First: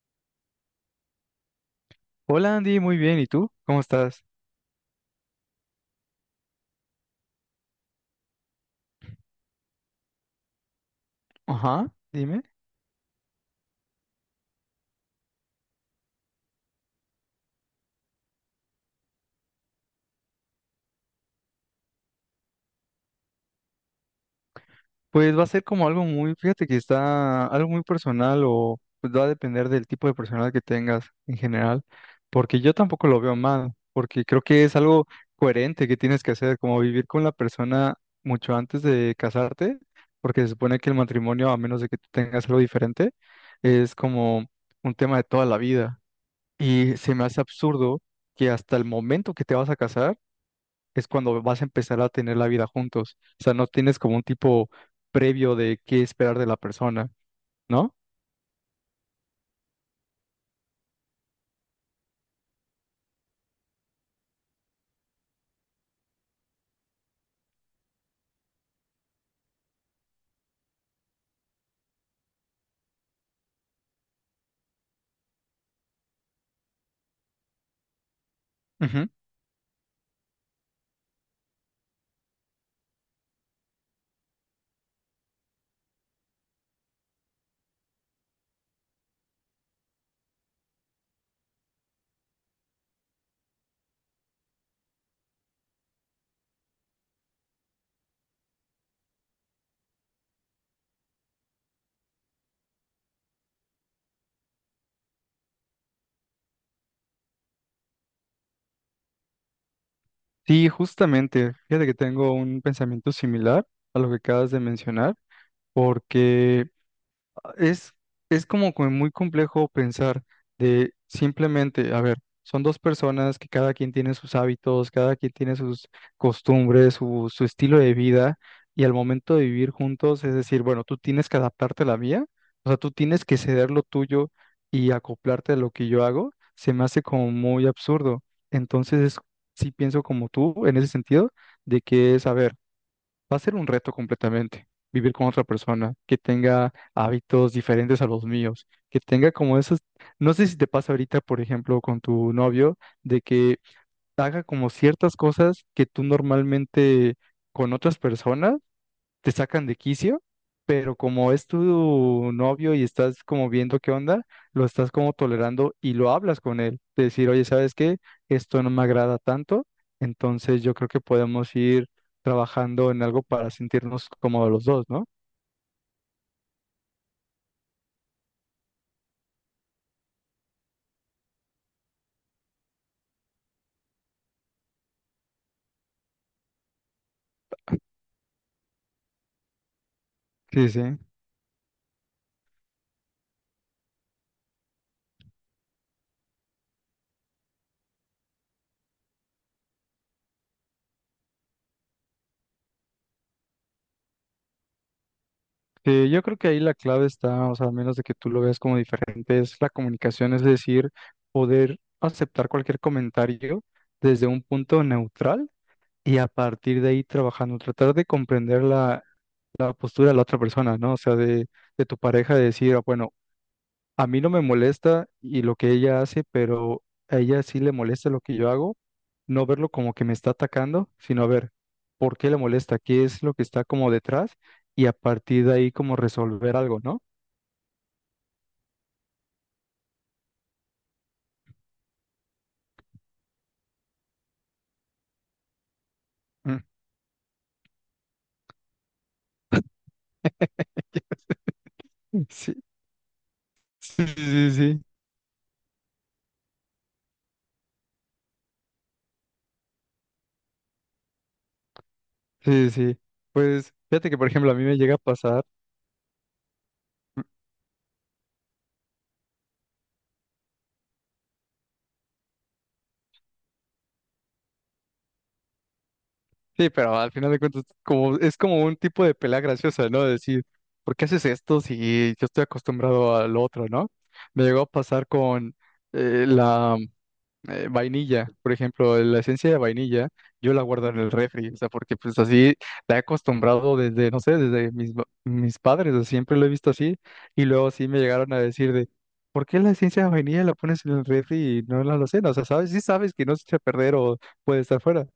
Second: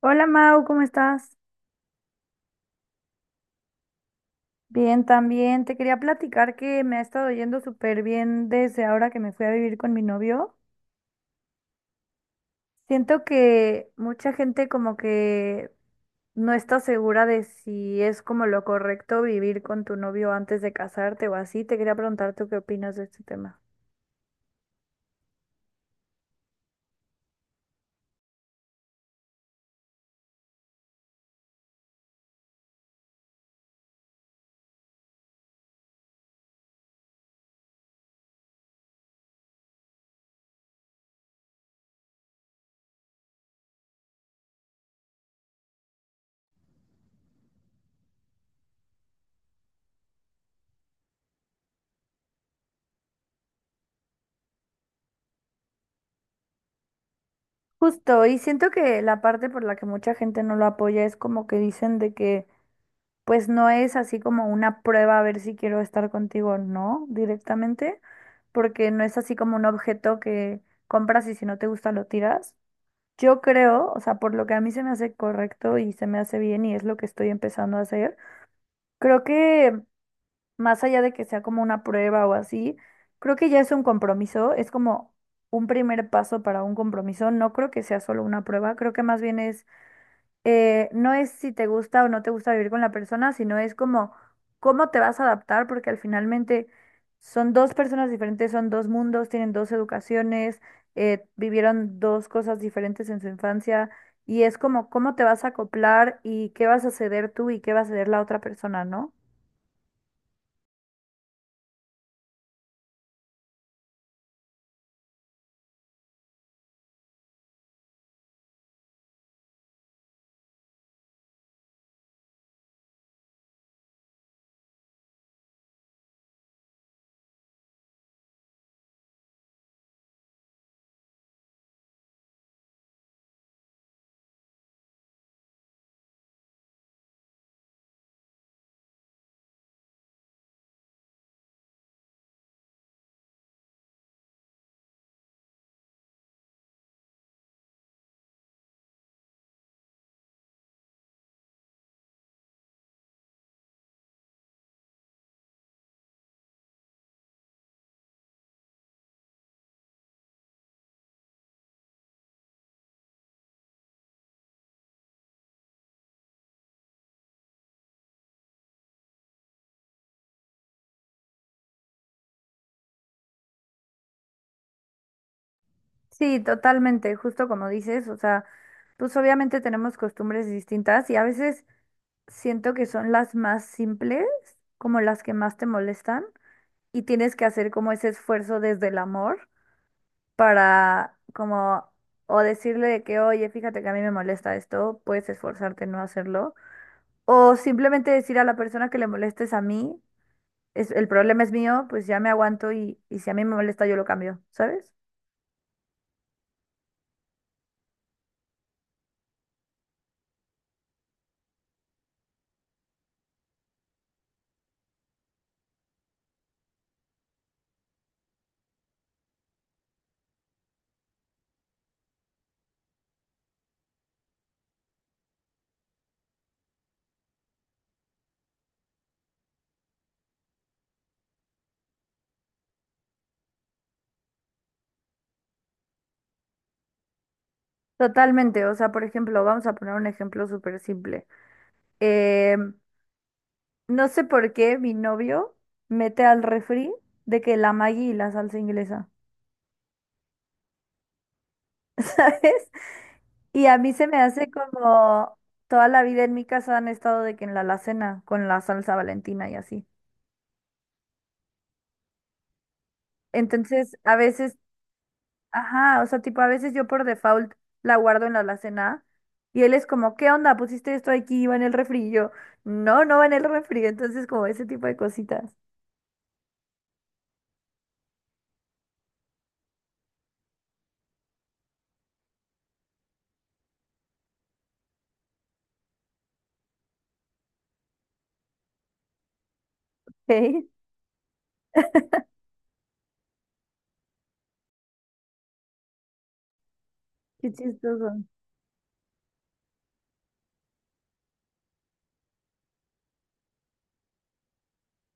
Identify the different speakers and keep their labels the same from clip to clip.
Speaker 1: Hola Mau, ¿cómo estás?
Speaker 2: Hola Andy, muy bien. ¿Y tú? ¿Cómo estás?
Speaker 1: Bien, también. Te quería platicar que me ha estado yendo súper bien desde ahora que me fui a vivir con mi novio.
Speaker 2: Ajá, dime.
Speaker 1: Siento que mucha gente como que no está segura de si es como lo correcto vivir con tu novio antes de casarte o así. Te quería preguntar tú qué opinas de este tema.
Speaker 2: Pues va a ser como algo muy, fíjate que está algo muy personal o pues va a depender del tipo de personal que tengas en general, porque yo tampoco lo veo mal, porque creo que es algo coherente que tienes que hacer, como vivir con la persona mucho antes de casarte, porque se supone que el matrimonio, a menos de que tú tengas algo diferente, es como un tema de toda la vida. Y se me hace absurdo que hasta el momento que te vas a casar, es cuando vas a empezar a tener la vida juntos. O sea, no tienes como un tipo previo de qué esperar de la persona, ¿no?
Speaker 1: Justo, y siento que la parte por la que mucha gente no lo apoya es como que dicen de que pues no es así como una prueba a ver si quiero estar contigo o no directamente, porque no es así como un objeto que compras y si no te gusta lo tiras. Yo creo, o sea, por lo que a mí se me hace correcto y se me hace bien y es lo que estoy empezando a hacer,
Speaker 2: Ujú.
Speaker 1: creo que más allá de que sea como una prueba o así, creo que ya es un compromiso, es como un primer paso para un compromiso, no creo que sea solo una prueba, creo que más bien es no es si te gusta o no te gusta vivir con la persona, sino es como cómo te vas a adaptar, porque al finalmente son dos personas diferentes, son dos mundos, tienen dos educaciones, vivieron dos cosas diferentes en su infancia, y es como cómo te vas a acoplar y qué vas a ceder tú y qué va a ceder la otra persona, ¿no?
Speaker 2: Sí, justamente. Fíjate que tengo un pensamiento similar a lo que acabas de mencionar, porque Es, es como que muy complejo pensar de simplemente, a ver, son dos personas que cada quien tiene sus hábitos, cada quien tiene sus costumbres, su estilo de vida, y al momento de vivir juntos, es decir, bueno, tú tienes que adaptarte a la mía, o sea, tú tienes que ceder lo tuyo y acoplarte a lo que yo hago, se me hace como muy absurdo. Entonces, sí pienso como tú en ese sentido, de que es, a ver, va a ser un reto completamente vivir con otra persona que tenga hábitos diferentes a los míos, que tenga como esos, no sé si te pasa ahorita, por ejemplo, con tu novio, de que haga como ciertas cosas que tú normalmente con otras personas te sacan de quicio, pero como es tu novio y estás como viendo qué onda, lo estás como tolerando y lo hablas con él. De decir, oye, ¿sabes qué? Esto no me agrada tanto, entonces yo creo que podemos ir trabajando en algo para sentirnos cómodos los dos, ¿no?
Speaker 1: Sí, totalmente, justo como dices, o sea, pues obviamente tenemos costumbres distintas y a veces siento que son las más simples, como las que más te molestan. Y tienes que hacer como ese esfuerzo desde el amor
Speaker 2: Sí, sí.
Speaker 1: para como o decirle de que, oye, fíjate que a mí me molesta esto, puedes esforzarte en no hacerlo, o simplemente decir a la persona que le molestes a mí, es, el problema es mío, pues ya me aguanto y si a mí me molesta yo lo cambio, ¿sabes?
Speaker 2: Sí, yo creo que ahí la clave está, o sea, a menos de que tú lo veas como diferente, es la comunicación, es decir, poder aceptar cualquier comentario desde un punto neutral y a partir de ahí trabajando, tratar de comprender la la postura de la otra persona, ¿no? O sea, de tu pareja de decir, "Ah, bueno, a mí no me molesta y lo que ella hace, pero a ella sí le molesta lo que yo hago, no verlo como que me está atacando, sino a ver por qué le molesta, qué es lo que está como detrás y a partir de ahí como resolver algo, ¿no?"
Speaker 1: Totalmente, o sea, por ejemplo, vamos a poner un ejemplo súper simple. Em, no sé por qué mi novio mete al
Speaker 2: Mm.
Speaker 1: refri de que la Maggi y la salsa inglesa,
Speaker 2: Sí,
Speaker 1: ¿sabes? Y a mí
Speaker 2: sí,
Speaker 1: se me hace
Speaker 2: sí, sí,
Speaker 1: como toda la vida en mi casa han estado de que en la alacena con la salsa Valentina y así.
Speaker 2: sí, sí. Pues
Speaker 1: Entonces,
Speaker 2: fíjate
Speaker 1: a
Speaker 2: que, por ejemplo, a
Speaker 1: veces,
Speaker 2: mí me llega a pasar.
Speaker 1: ajá, o sea, tipo, a veces yo por default la guardo en la alacena y él es como, ¿qué onda? ¿Pusiste esto aquí? ¿Iba en el refri? Y yo, no, no va en el refri. Entonces, como ese tipo de cositas.
Speaker 2: Sí, pero al final de cuentas, como, es como un tipo de pelea graciosa, ¿no? De decir, ¿por qué haces esto si yo estoy acostumbrado al otro? ¿No? Me llegó a pasar con la vainilla, por ejemplo, la esencia de vainilla, yo la
Speaker 1: ¿Eh?
Speaker 2: guardo en el refri, o sea, porque pues así la he acostumbrado desde, no sé, desde mis, mis padres, o sea, siempre lo he visto así, y
Speaker 1: Qué
Speaker 2: luego sí me
Speaker 1: chistoso.
Speaker 2: llegaron a decir de, ¿por qué la esencia de vainilla la pones en el refri y no en la alacena? O sea, ¿sabes? Sí sabes que no se echa a perder o puede estar fuera.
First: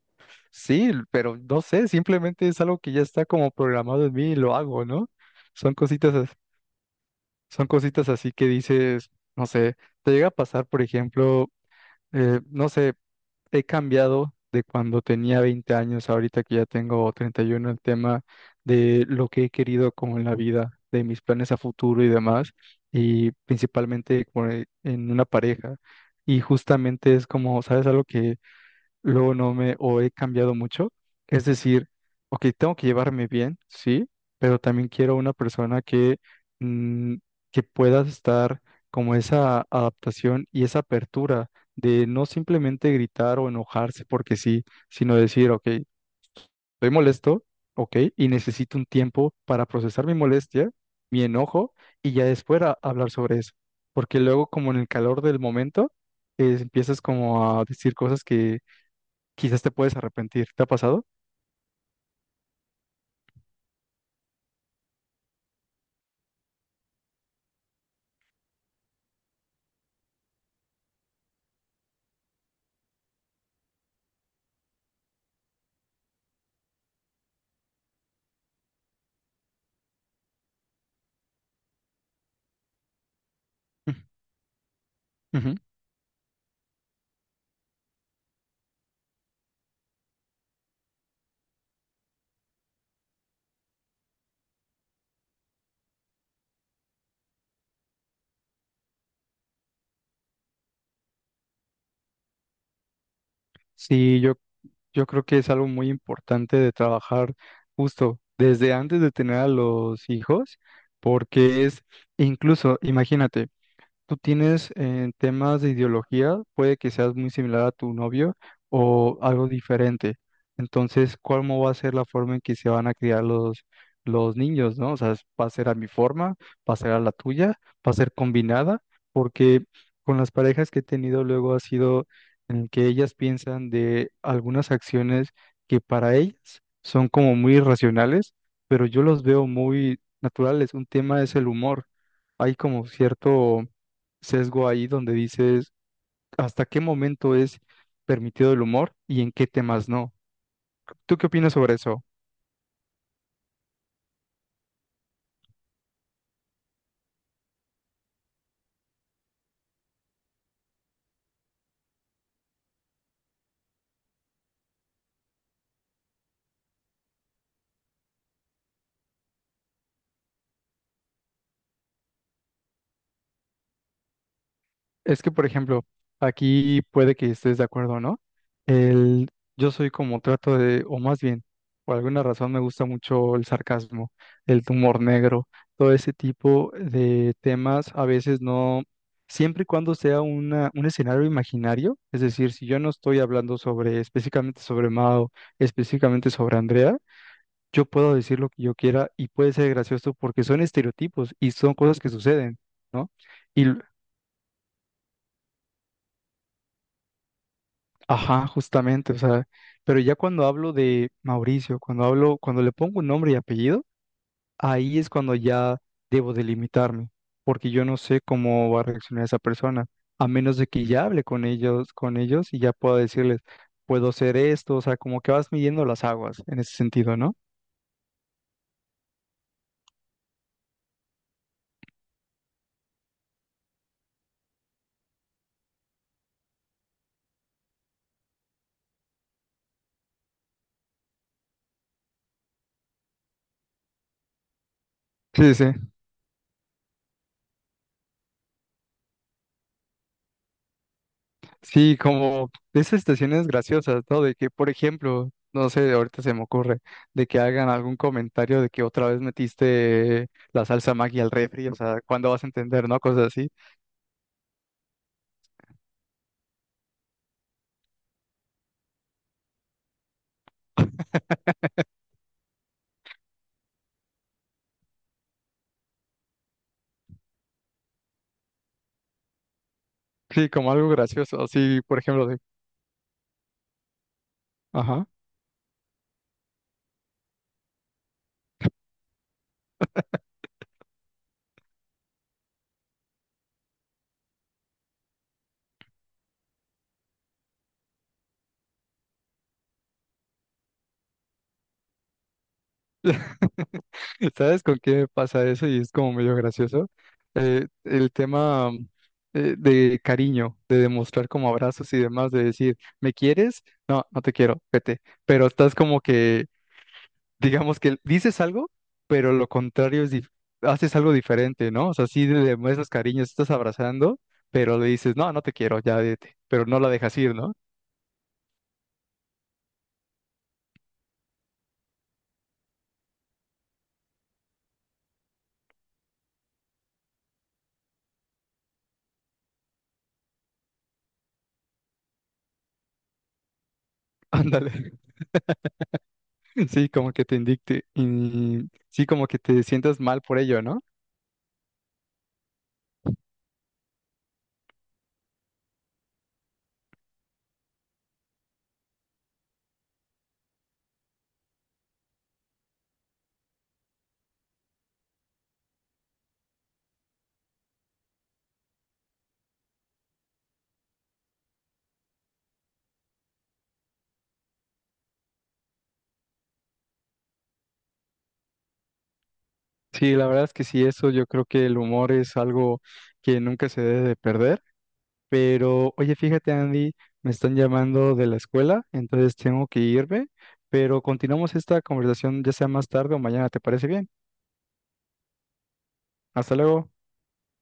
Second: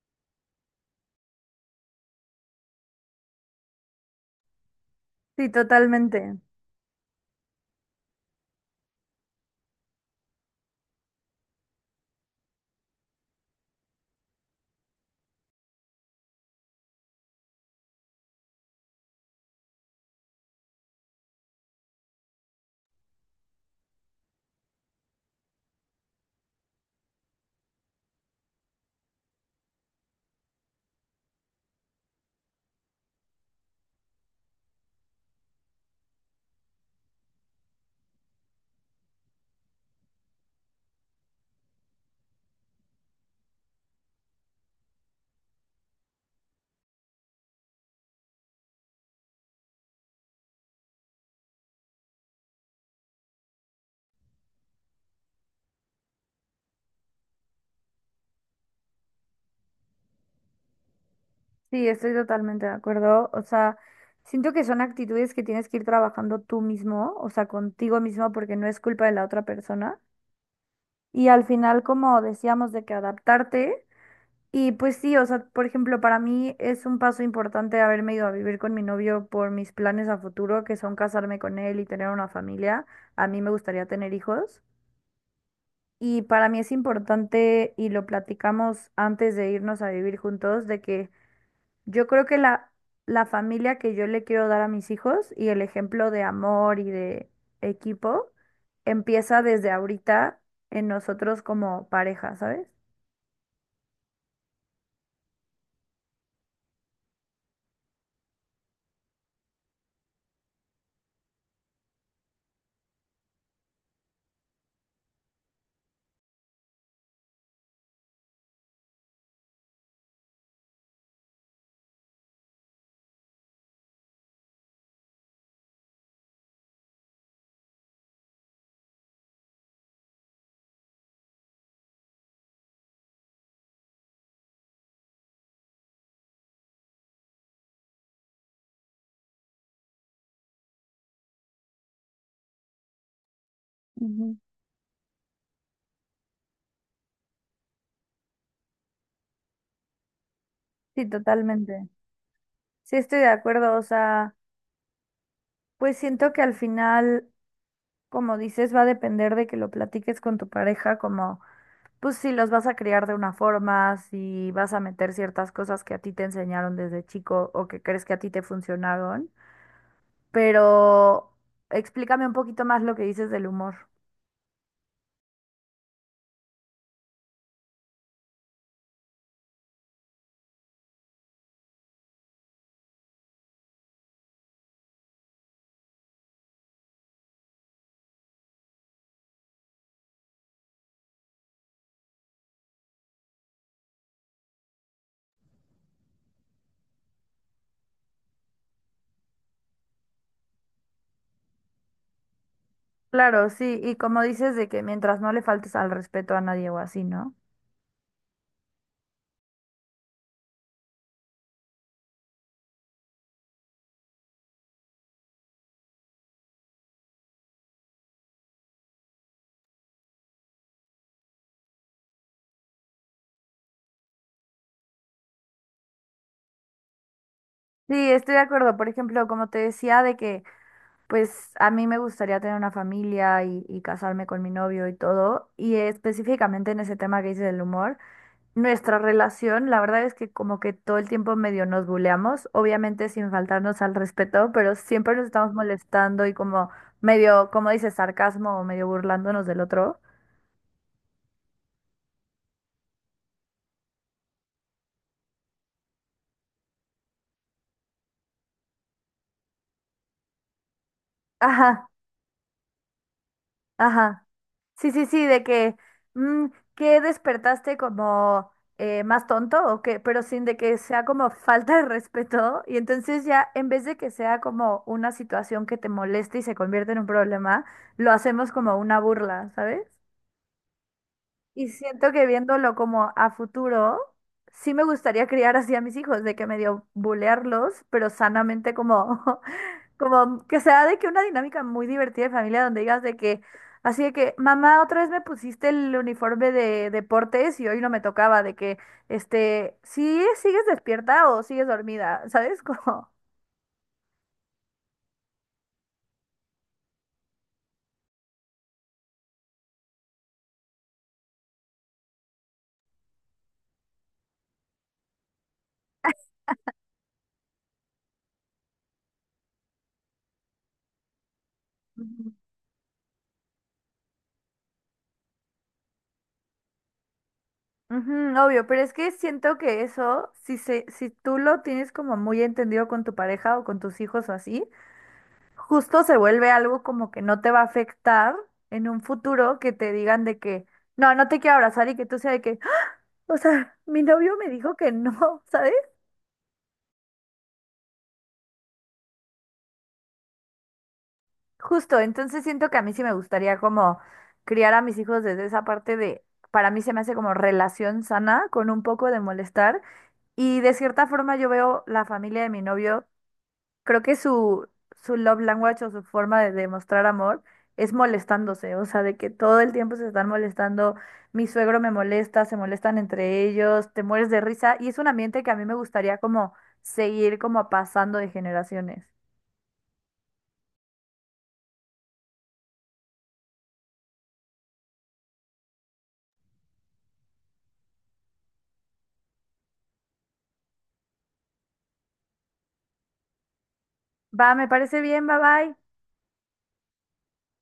Speaker 2: Sí, pero no sé, simplemente es algo que ya está como programado en mí y lo hago, ¿no?
Speaker 1: Sí,
Speaker 2: Son cositas,
Speaker 1: totalmente.
Speaker 2: son cositas así que dices, no sé, te llega a pasar, por ejemplo, no sé, he cambiado de cuando tenía 20 años, ahorita que ya tengo 31, el tema de lo que he querido como en la vida, de mis planes a futuro y demás, y principalmente como en una pareja. Y justamente es como, ¿sabes algo que luego no me o he cambiado mucho? Es decir, ok, tengo que llevarme bien, sí, pero también quiero una persona que, mm, que pueda estar como esa adaptación y esa apertura de no simplemente gritar o enojarse porque sí, sino decir, ok, estoy molesto, ok, y necesito un tiempo para procesar mi molestia, mi enojo, y ya después hablar sobre eso. Porque luego, como en el calor del momento, empiezas como a decir cosas que quizás te puedes arrepentir. ¿Te ha pasado?
Speaker 1: Sí, estoy totalmente de acuerdo. O sea, siento que son actitudes que tienes que ir trabajando tú mismo, o sea, contigo mismo, porque no es culpa de la otra persona. Y al final, como decíamos, de que adaptarte. Y pues sí, o sea, por ejemplo, para mí es un paso importante haberme ido a vivir con mi novio por mis planes a futuro, que son casarme con él y tener una familia. A mí me gustaría
Speaker 2: Ujú.
Speaker 1: tener hijos.
Speaker 2: Ujú.
Speaker 1: Y para mí es importante, y lo platicamos antes de irnos a vivir juntos, de que yo creo que la familia que yo le quiero dar a mis hijos y el ejemplo de amor y de equipo empieza desde ahorita en nosotros como pareja, ¿sabes?
Speaker 2: Sí, yo creo que es algo muy importante de trabajar justo desde antes de tener a los hijos, porque es, incluso, imagínate, tú tienes en temas de ideología, puede que seas muy similar a tu novio o algo diferente. Entonces, ¿cómo va a ser la forma en que se van a criar los niños, ¿no? O sea, ¿va a ser a mi forma? ¿Va a ser a la tuya? ¿Va a ser combinada? Porque con las parejas que he tenido luego ha sido en el que ellas piensan de algunas acciones que para ellas son como muy irracionales, pero yo los veo muy naturales. Un tema es el humor. Hay como cierto
Speaker 1: Ujú.
Speaker 2: sesgo ahí donde dices hasta qué momento es permitido el humor y en qué temas no.
Speaker 1: Sí,
Speaker 2: ¿Tú qué opinas sobre
Speaker 1: totalmente.
Speaker 2: eso?
Speaker 1: Sí, estoy de acuerdo. O sea, pues siento que al final, como dices, va a depender de que lo platiques con tu pareja, como, pues si los vas a criar de una forma, si vas a meter ciertas cosas que a ti te enseñaron desde chico o que crees que a ti te funcionaron. Pero explícame un poquito más lo que dices del humor.
Speaker 2: Es que, por ejemplo, aquí puede que estés de acuerdo o no. El, yo soy como trato de, o más bien, por alguna razón me gusta mucho el sarcasmo, el humor negro, todo ese tipo de temas. A veces no, siempre y cuando sea una, un escenario imaginario, es decir, si yo no estoy hablando sobre específicamente sobre Mao, específicamente sobre Andrea, yo puedo decir lo que yo quiera y puede ser gracioso porque son estereotipos y son cosas que suceden, ¿no?
Speaker 1: Claro,
Speaker 2: Y,
Speaker 1: sí, y como dices de que mientras no le faltes al respeto a nadie o así, ¿no?
Speaker 2: ajá, justamente, o sea, pero ya cuando hablo de Mauricio, cuando hablo, cuando le pongo un nombre y apellido, ahí es cuando ya debo delimitarme, porque yo no sé cómo va a reaccionar esa persona, a menos de que ya hable con ellos y ya pueda decirles, puedo ser esto, o sea, como que vas midiendo las aguas en ese sentido, ¿no?
Speaker 1: Sí, estoy de acuerdo. Por ejemplo, como te decía, de que pues a mí me gustaría tener una familia y casarme con mi novio y todo. Y específicamente en ese tema que dices del humor, nuestra relación, la verdad es que como que todo el tiempo medio nos buleamos, obviamente sin faltarnos al respeto, pero siempre nos estamos
Speaker 2: Sí, sí.
Speaker 1: molestando y como medio, como dices sarcasmo o medio burlándonos del otro.
Speaker 2: Sí, como esas estaciones graciosas, ¿no? De que, por ejemplo, no sé, ahorita se me ocurre, de que hagan algún comentario de que otra vez metiste la salsa Maggi al refri, o
Speaker 1: Ajá.
Speaker 2: sea, ¿cuándo vas a entender, no? Cosas así.
Speaker 1: Ajá. Sí, sí, sí, de que, mm, que despertaste como más tonto o qué, pero sin de que sea como falta de respeto. Y entonces ya, en vez de que sea como una situación que te moleste y se convierte en un problema, lo hacemos como una burla, ¿sabes?
Speaker 2: Sí, como algo gracioso.
Speaker 1: Y
Speaker 2: Sí, por
Speaker 1: siento que
Speaker 2: ejemplo, de,
Speaker 1: viéndolo como a futuro, sí me
Speaker 2: ajá.
Speaker 1: gustaría criar así a mis hijos, de que medio bulearlos, pero sanamente como como que sea de que una dinámica muy divertida de familia donde digas de que, así de que, mamá, otra vez me pusiste el uniforme de deportes y hoy no me tocaba, de que, este, sí, sigues despierta o sigues dormida, ¿sabes? Como,
Speaker 2: ¿Sabes con qué pasa eso? Y es como medio gracioso. El tema de cariño, de demostrar como abrazos y demás, de decir, ¿me quieres? No, no te quiero, vete. Pero estás como que digamos que dices algo, pero lo contrario es, haces algo diferente, ¿no? O sea, sí
Speaker 1: ujú.
Speaker 2: le demuestras cariño, sí estás abrazando, pero le dices, no, no te quiero, ya vete, pero no la dejas ir, ¿no?
Speaker 1: Ujú, obvio, pero es que siento que eso, si se, si tú lo tienes como muy entendido con tu pareja o con tus hijos o así, justo se vuelve algo como que no te va a afectar en un futuro que te digan de que, no, no te quiero abrazar y que tú sea de que o sea, mi novio me
Speaker 2: Ándale,
Speaker 1: dijo que no, ¿sabes?
Speaker 2: sí, como que te indicte y sí, como que te sientas mal por ello, ¿no?
Speaker 1: Justo, entonces siento que a mí sí me gustaría como criar a mis hijos desde esa parte de, para mí se me hace como relación sana con un poco de molestar y de cierta forma yo veo la familia de mi novio, creo que su love language o su forma de demostrar amor es molestándose, o sea, de que todo el tiempo se están molestando, mi suegro me molesta, se molestan entre ellos, te mueres de risa y es un ambiente que a mí me gustaría como seguir como pasando de generaciones.
Speaker 2: Sí, la verdad es que sí, eso yo creo que el humor es algo que nunca se debe de perder. Pero, oye, fíjate, Andy, me están llamando de la escuela, entonces tengo que irme, pero continuamos esta conversación ya sea más tarde o mañana, ¿te parece bien?
Speaker 1: Va, me parece bien, bye bye.
Speaker 2: Hasta luego.